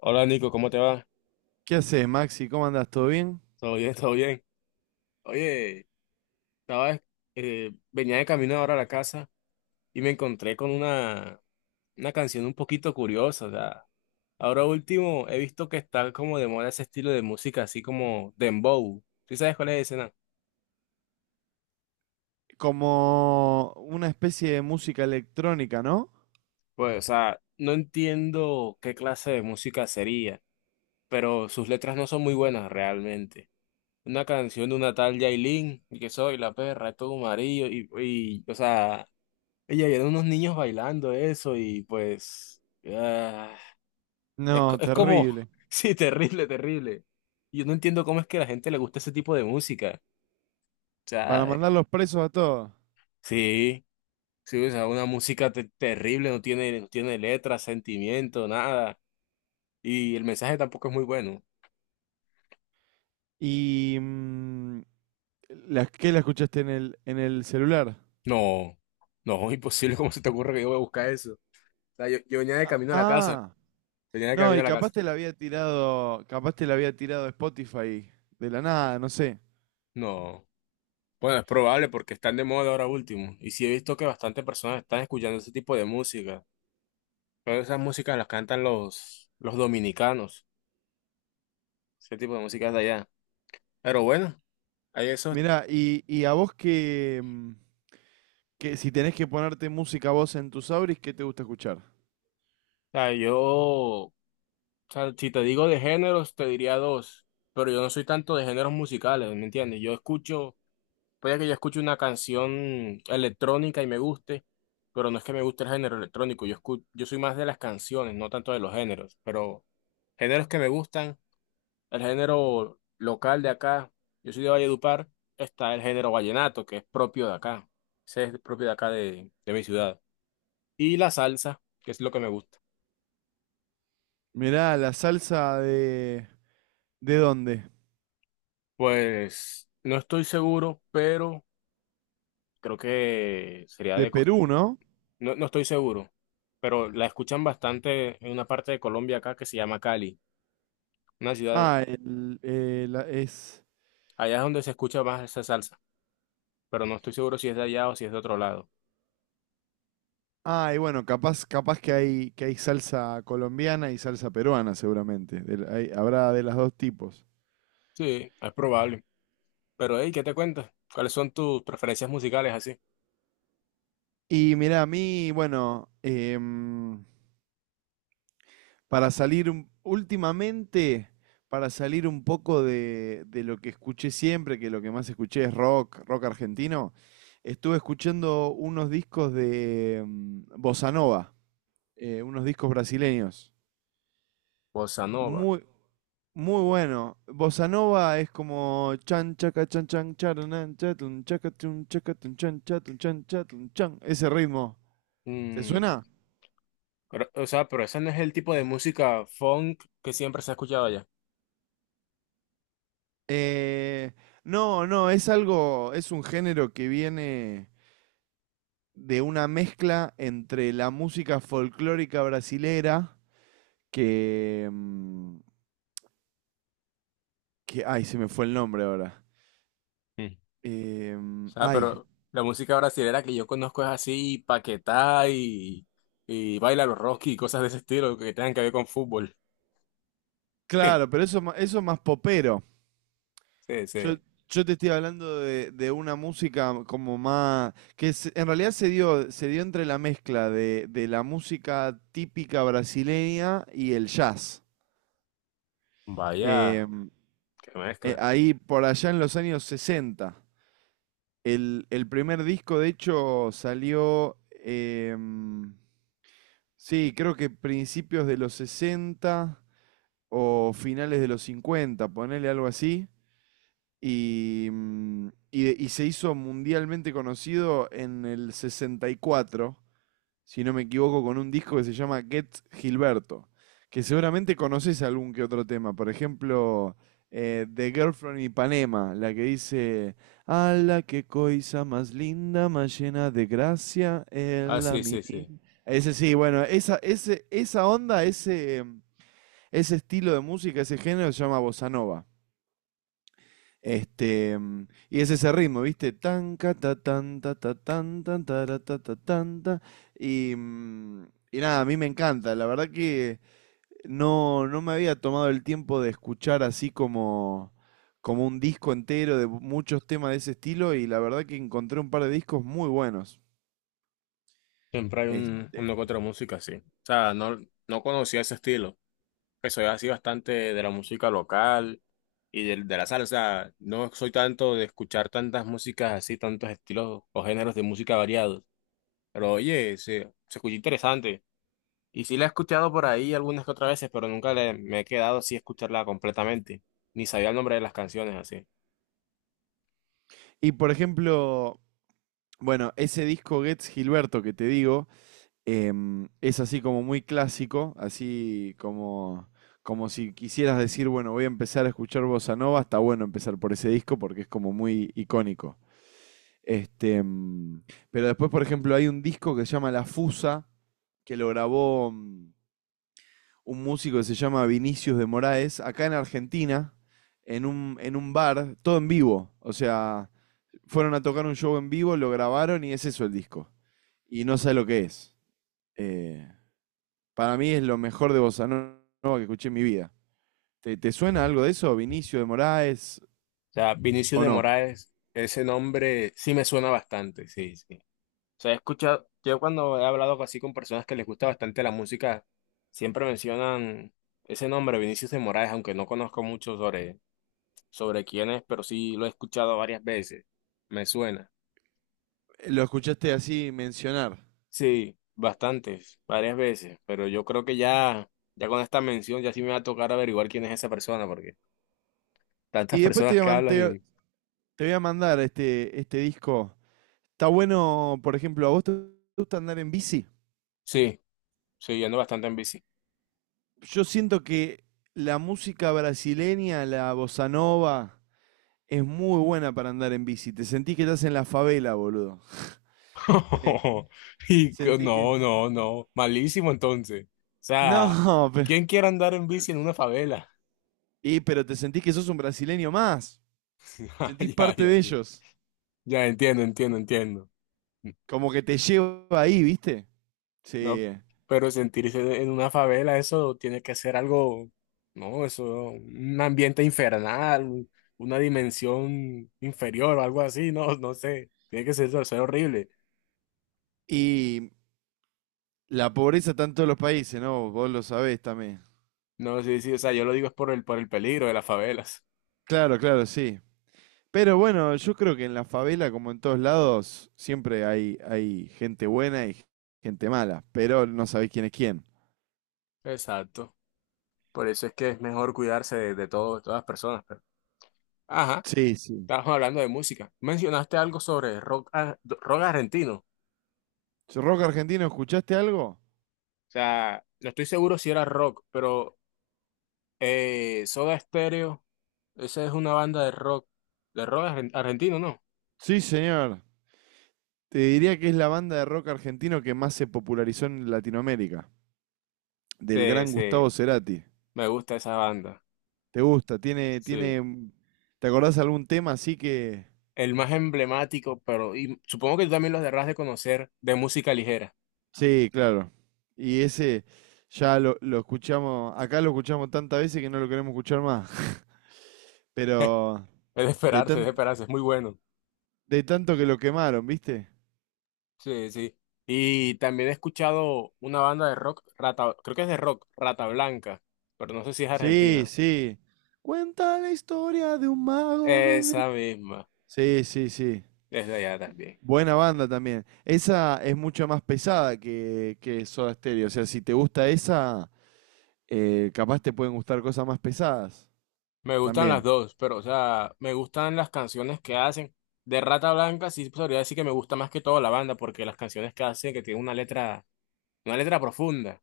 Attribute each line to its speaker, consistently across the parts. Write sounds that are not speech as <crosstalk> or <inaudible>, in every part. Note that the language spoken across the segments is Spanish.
Speaker 1: Hola Nico, ¿cómo te va?
Speaker 2: ¿Qué haces, Maxi? ¿Cómo andás? ¿Todo bien?
Speaker 1: ¿Todo bien? ¿Todo bien? Oye, estaba, venía de camino ahora a la casa y me encontré con una canción un poquito curiosa. O sea, ahora último he visto que está como de moda ese estilo de música, así como dembow. ¿Sí sabes cuál es ese, no?
Speaker 2: Como una especie de música electrónica, ¿no?
Speaker 1: Pues, o sea, no entiendo qué clase de música sería, pero sus letras no son muy buenas realmente. Una canción de una tal Yailin, y que soy la perra, es todo amarillo, y o sea, y ahí eran unos niños bailando eso y pues ah,
Speaker 2: No,
Speaker 1: es como,
Speaker 2: terrible.
Speaker 1: <laughs> sí, terrible, terrible. Yo no entiendo cómo es que a la gente le gusta ese tipo de música. O
Speaker 2: Para
Speaker 1: sea,
Speaker 2: mandarlos presos a todos.
Speaker 1: sí, sí, o sea, una música terrible, no tiene letra, sentimiento, nada. Y el mensaje tampoco es muy bueno.
Speaker 2: ¿Y qué la escuchaste en el celular?
Speaker 1: No, no, <laughs> imposible, ¿cómo se te ocurre que yo voy a buscar eso? O sea, yo venía de
Speaker 2: Ah,
Speaker 1: camino a la casa,
Speaker 2: ah.
Speaker 1: venía de
Speaker 2: No,
Speaker 1: camino a
Speaker 2: y
Speaker 1: la
Speaker 2: capaz
Speaker 1: casa.
Speaker 2: te la había tirado, capaz te la había tirado Spotify de la nada, no sé.
Speaker 1: No. Bueno, es
Speaker 2: Y-
Speaker 1: probable porque están de moda ahora último. Y sí he visto que bastantes personas están escuchando ese tipo de música. Pero esas músicas las cantan los dominicanos. Ese tipo de músicas de allá. Pero bueno, hay eso. O
Speaker 2: Mirá, y a vos que si tenés que ponerte música vos en tus auris, ¿qué te gusta escuchar?
Speaker 1: sea, si te digo de géneros, te diría dos. Pero yo no soy tanto de géneros musicales, ¿me entiendes? Yo escucho, puede que yo escuche una canción electrónica y me guste, pero no es que me guste el género electrónico. Yo soy más de las canciones, no tanto de los géneros. Pero géneros que me gustan. El género local de acá, yo soy de Valledupar, está el género vallenato, que es propio de acá. Ese es propio de acá de mi ciudad. Y la salsa, que es lo que me gusta.
Speaker 2: Mirá, la salsa de... ¿De dónde?
Speaker 1: Pues no estoy seguro, pero creo que sería
Speaker 2: De
Speaker 1: de Costa.
Speaker 2: Perú, ¿no?
Speaker 1: No, no estoy seguro, pero la escuchan bastante en una parte de Colombia acá que se llama Cali, una ciudad,
Speaker 2: Ah, el, la- es.
Speaker 1: allá es donde se escucha más esa salsa, pero no estoy seguro si es de allá o si es de otro lado.
Speaker 2: Ah, y bueno, capaz que que hay salsa colombiana y salsa peruana, seguramente. Habrá de los dos tipos.
Speaker 1: Sí, es probable. Pero, hey, ¿qué te cuentas? ¿Cuáles son tus preferencias musicales así?
Speaker 2: Y mirá, a mí, últimamente, para salir un poco de lo que escuché siempre, que lo que más escuché es rock argentino. Estuve escuchando unos discos de Bossa Nova, unos discos brasileños.
Speaker 1: Bossa nova.
Speaker 2: Muy, Muy bueno. Bossa nova es como chan chaca chan chan charanan chatun chaca chun chaca tun chan chatun chan chatun chan. Ese ritmo. ¿Te
Speaker 1: Mm,
Speaker 2: suena?
Speaker 1: pero, o sea, pero ese no es el tipo de música funk que siempre se ha escuchado allá.
Speaker 2: Eh, no, no, es algo, es un género que viene de una mezcla entre la música folclórica brasilera que, mm, que ay, se me fue el nombre ahora.
Speaker 1: Mm. O sea,
Speaker 2: Ay,
Speaker 1: pero la música brasilera que yo conozco es así, Paquetá y Baila los Rocky y cosas de ese estilo que tengan que ver con fútbol.
Speaker 2: claro,
Speaker 1: <laughs>
Speaker 2: pero eso, eso es más popero.
Speaker 1: Sí,
Speaker 2: Yo,
Speaker 1: sí.
Speaker 2: yo te estoy hablando de una música como más, en realidad se dio entre la mezcla de la música típica brasileña y el jazz.
Speaker 1: Vaya,
Speaker 2: Em,
Speaker 1: qué mezcla.
Speaker 2: Ahí por allá en los años sesenta. El primer disco, de hecho, salió, sí, creo que principios de los 60 o finales de los cincuenta, ponele algo así. Y se hizo mundialmente conocido en el 64, si no me equivoco, con un disco que se llama Get Gilberto, que seguramente conoces algún que otro tema. Por ejemplo, The Girl from Ipanema, la que dice, "a la que coisa más linda, más llena de gracia, es
Speaker 1: Ah,
Speaker 2: la
Speaker 1: sí,
Speaker 2: mi-".
Speaker 1: sí, sí.
Speaker 2: Ese sí, bueno, esa onda, ese estilo de música, ese género se llama bossa nova. Y es ese ritmo, ¿viste? Tan, ca, ta, tan, ta, ta, tan, tan, tara, ta, ta, tan, ta. Y, mm, y nada, a mí me encanta. La verdad que no, no me había tomado el tiempo de escuchar así como, como un disco entero de muchos temas de ese estilo, y la verdad que encontré un par de discos muy buenos.
Speaker 1: Siempre hay
Speaker 2: Este,
Speaker 1: uno que otro música así. O sea, no, no conocía ese estilo. Que soy así bastante de la música local. Y de la sala. O sea, no soy tanto de escuchar tantas músicas así, tantos estilos o géneros de música variados. Pero oye, se escucha interesante. Y sí la he escuchado por ahí algunas que otras veces, pero nunca me he quedado así a escucharla completamente. Ni sabía el nombre de las canciones así. O
Speaker 2: y por ejemplo, bueno, ese disco Gets Gilberto que te digo, es así como muy clásico, así como, como si quisieras decir, bueno, voy a empezar a escuchar bossa nova, está bueno empezar por ese disco porque es como muy icónico. Este, mm, pero después, por ejemplo, hay un disco que se llama La Fusa, que lo grabó un músico que se llama Vinicius de Moraes, acá en Argentina, en un bar, todo en vivo. O sea, fueron a tocar un show en vivo, lo grabaron y es eso el disco. Y no sé lo que es. Eh, para mí es lo mejor de Bossa Nova que escuché en mi vida. Te suena algo de eso, Vinicio de Moraes,
Speaker 1: sea, Vinicius
Speaker 2: o
Speaker 1: de
Speaker 2: no?
Speaker 1: Moraes, ese nombre sí me suena bastante, sí, sí. O sea, he escuchado, yo cuando he hablado así con personas que les gusta bastante la música, siempre mencionan ese nombre, Vinicius de Moraes, aunque no conozco mucho sobre sobre quién es, pero sí lo he escuchado varias veces. Me suena.
Speaker 2: Lo escuchaste así mencionar.
Speaker 1: Sí, bastantes, varias veces, pero yo creo que ya, ya con esta mención ya sí me va a tocar averiguar quién es esa persona, porque tantas
Speaker 2: Y después te
Speaker 1: personas
Speaker 2: voy a,
Speaker 1: que
Speaker 2: man-
Speaker 1: hablan
Speaker 2: te-
Speaker 1: y...
Speaker 2: te voy a mandar este disco. Está bueno. Por ejemplo, ¿a vos te gusta andar en bici?
Speaker 1: Sí, sí, yo ando bastante en bici.
Speaker 2: Yo siento que la música brasileña, la bossa nova, es muy buena para andar en bici. Te sentís que estás en la favela, boludo. Eh,
Speaker 1: <laughs> Y co-
Speaker 2: Sentís que...
Speaker 1: no, no, no, malísimo entonces. O sea,
Speaker 2: No, <laughs>
Speaker 1: ¿quién quiere andar en bici en una favela?
Speaker 2: y, pero te sentís que sos un brasileño más.
Speaker 1: <laughs>
Speaker 2: Sentís
Speaker 1: Ya,
Speaker 2: parte
Speaker 1: ya,
Speaker 2: de
Speaker 1: ya.
Speaker 2: ellos.
Speaker 1: Ya entiendo, entiendo, entiendo.
Speaker 2: Como que te lleva ahí, ¿viste?
Speaker 1: No,
Speaker 2: Sí.
Speaker 1: pero sentirse en una favela, eso tiene que ser algo, no, eso, un ambiente infernal, una dimensión inferior o algo así, no, no sé, tiene que ser horrible.
Speaker 2: Y la pobreza está en todos los países, ¿no? Vos lo sabés también.
Speaker 1: No, sí, sí, o sea, yo lo digo es por por el peligro de las favelas.
Speaker 2: Claro, claro, sí. Pero bueno, yo creo que en la favela, como en todos lados, siempre hay, hay gente buena y gente mala. Pero no sabés quién es quién.
Speaker 1: Exacto. Por eso es que es mejor cuidarse de de todas las personas. Pero... Ajá,
Speaker 2: Sí, sí.
Speaker 1: estábamos hablando de música. Mencionaste algo sobre rock, ah, rock argentino. O
Speaker 2: ¿Rock argentino, escuchaste algo?
Speaker 1: sea, no estoy seguro si era rock, pero Soda Stereo, esa es una banda de rock, de argentino, ¿no?
Speaker 2: Sí, señor. Te diría que es la banda de rock argentino que más se popularizó en Latinoamérica. Del
Speaker 1: Sí,
Speaker 2: gran Gustavo
Speaker 1: sí,
Speaker 2: Cerati.
Speaker 1: me gusta esa banda.
Speaker 2: ¿Te gusta?
Speaker 1: Sí.
Speaker 2: Te acordás algún tema así que...
Speaker 1: El más emblemático, pero y supongo que tú también lo deberás de conocer, de música ligera.
Speaker 2: Sí, claro. Y ese ya lo escuchamos, acá lo escuchamos tantas veces que no lo queremos escuchar más. <laughs>
Speaker 1: <laughs> Es
Speaker 2: Pero
Speaker 1: de
Speaker 2: de
Speaker 1: esperarse, es de
Speaker 2: tan,
Speaker 1: esperarse, es muy bueno.
Speaker 2: de tanto que lo quemaron, ¿viste?
Speaker 1: Sí, sí. Y también he escuchado una banda de rock, Rata, creo que es de rock, Rata Blanca, pero no sé si es
Speaker 2: Sí,
Speaker 1: argentina.
Speaker 2: sí. Cuenta la historia de un mago con...
Speaker 1: Esa misma,
Speaker 2: Sí, sí, sí.
Speaker 1: es de allá también.
Speaker 2: Buena banda también. Esa es mucho más pesada que Soda Stereo. O sea, si te gusta esa, capaz te pueden gustar cosas más pesadas
Speaker 1: Me gustan las
Speaker 2: también.
Speaker 1: dos, pero o sea, me gustan las canciones que hacen. De Rata Blanca sí podría decir que me gusta más que todo la banda, porque las canciones que hacen que tienen una letra profunda.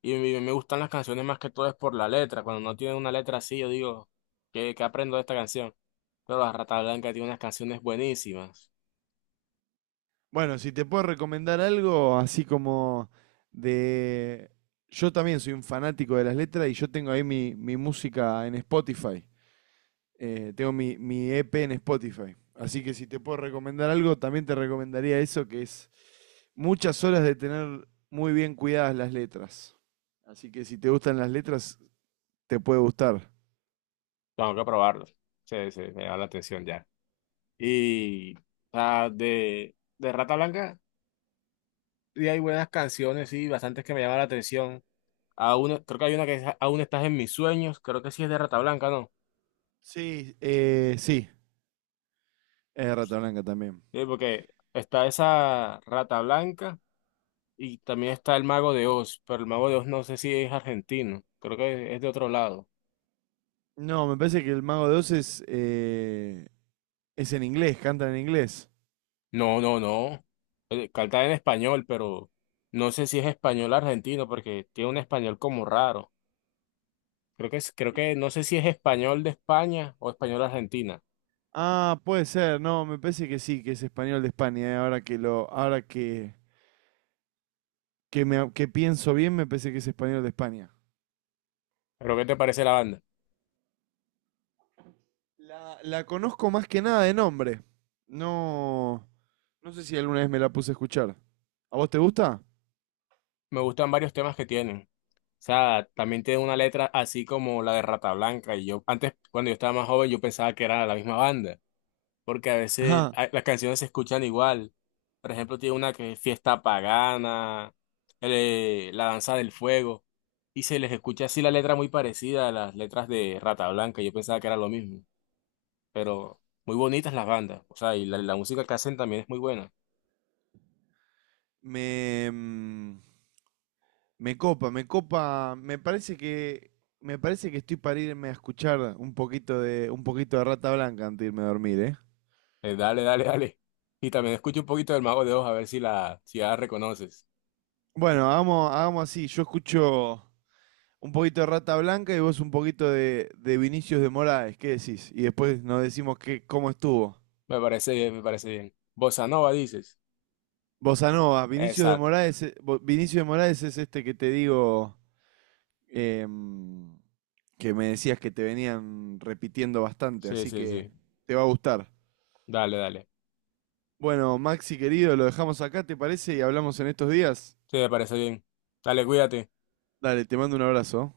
Speaker 1: Y me gustan las canciones más que todo es por la letra. Cuando no tienen una letra así, yo digo, qué aprendo de esta canción? Pero la Rata Blanca tiene unas canciones buenísimas.
Speaker 2: Bueno, si te puedo recomendar algo, así como de... Yo también soy un fanático de las letras, y yo tengo ahí mi música en Spotify. Tengo mi EP en Spotify. Así que si te puedo recomendar algo, también te recomendaría eso, que es muchas horas de tener muy bien cuidadas las letras. Así que si te gustan las letras, te puede gustar.
Speaker 1: Tengo que probarlas. Se me da la atención ya. Y o sea, de Rata Blanca sí hay buenas canciones, sí, bastantes que me llaman la atención. Creo que hay una que es Aún estás en mis sueños, creo que sí es de Rata Blanca, ¿no?
Speaker 2: Sí, es de Rata Blanca también.
Speaker 1: Sí, porque está esa Rata Blanca y también está el Mago de Oz, pero el Mago de Oz no sé si es argentino, creo que es de otro lado.
Speaker 2: No, me parece que el Mago de Oz es en inglés, cantan en inglés.
Speaker 1: No, no, no. Canta en español, pero no sé si es español argentino porque tiene un español como raro. Creo que es, creo que no sé si es español de España o español argentina.
Speaker 2: Ah, puede ser, no, me parece que sí, que es español de España. Ahora que lo, ahora que me, que pienso bien, me parece que es español de España.
Speaker 1: Pero ¿qué te parece la banda?
Speaker 2: La conozco más que nada de nombre. No, no sé si alguna vez me la puse a escuchar. ¿A vos te gusta?
Speaker 1: Me gustan varios temas que tienen. O sea, también tiene una letra así como la de Rata Blanca. Y yo, antes, cuando yo estaba más joven, yo pensaba que era la misma banda. Porque a veces
Speaker 2: Ajá.
Speaker 1: las canciones se escuchan igual. Por ejemplo, tiene una que es Fiesta Pagana, La Danza del Fuego. Y se les escucha así la letra muy parecida a las letras de Rata Blanca. Yo pensaba que era lo mismo. Pero muy bonitas las bandas. O sea, y la música que hacen también es muy buena.
Speaker 2: Me, mm, Me copa, me parece me parece que estoy para irme a escuchar un poquito de Rata Blanca antes de irme a dormir, ¿eh?
Speaker 1: Dale, dale, dale. Y también escucha un poquito del Mago de Oz a ver si si ya la reconoces.
Speaker 2: Bueno, hagamos así, yo escucho un poquito de Rata Blanca y vos un poquito de Vinicius de Moraes, ¿qué decís? Y después nos decimos cómo estuvo.
Speaker 1: Me parece bien, me parece bien. Bossa Nova dices.
Speaker 2: Bossa Nova, Vinicius de
Speaker 1: Exacto.
Speaker 2: Moraes, Vinicius de Moraes es este que te digo, em, que me decías que te venían repitiendo bastante,
Speaker 1: Sí,
Speaker 2: así
Speaker 1: sí,
Speaker 2: que
Speaker 1: sí.
Speaker 2: te va a gustar.
Speaker 1: Dale, dale.
Speaker 2: Bueno, Maxi querido, lo dejamos acá, ¿te parece? Y hablamos en estos días.
Speaker 1: Sí, me parece bien. Dale, cuídate.
Speaker 2: Dale, te mando un abrazo.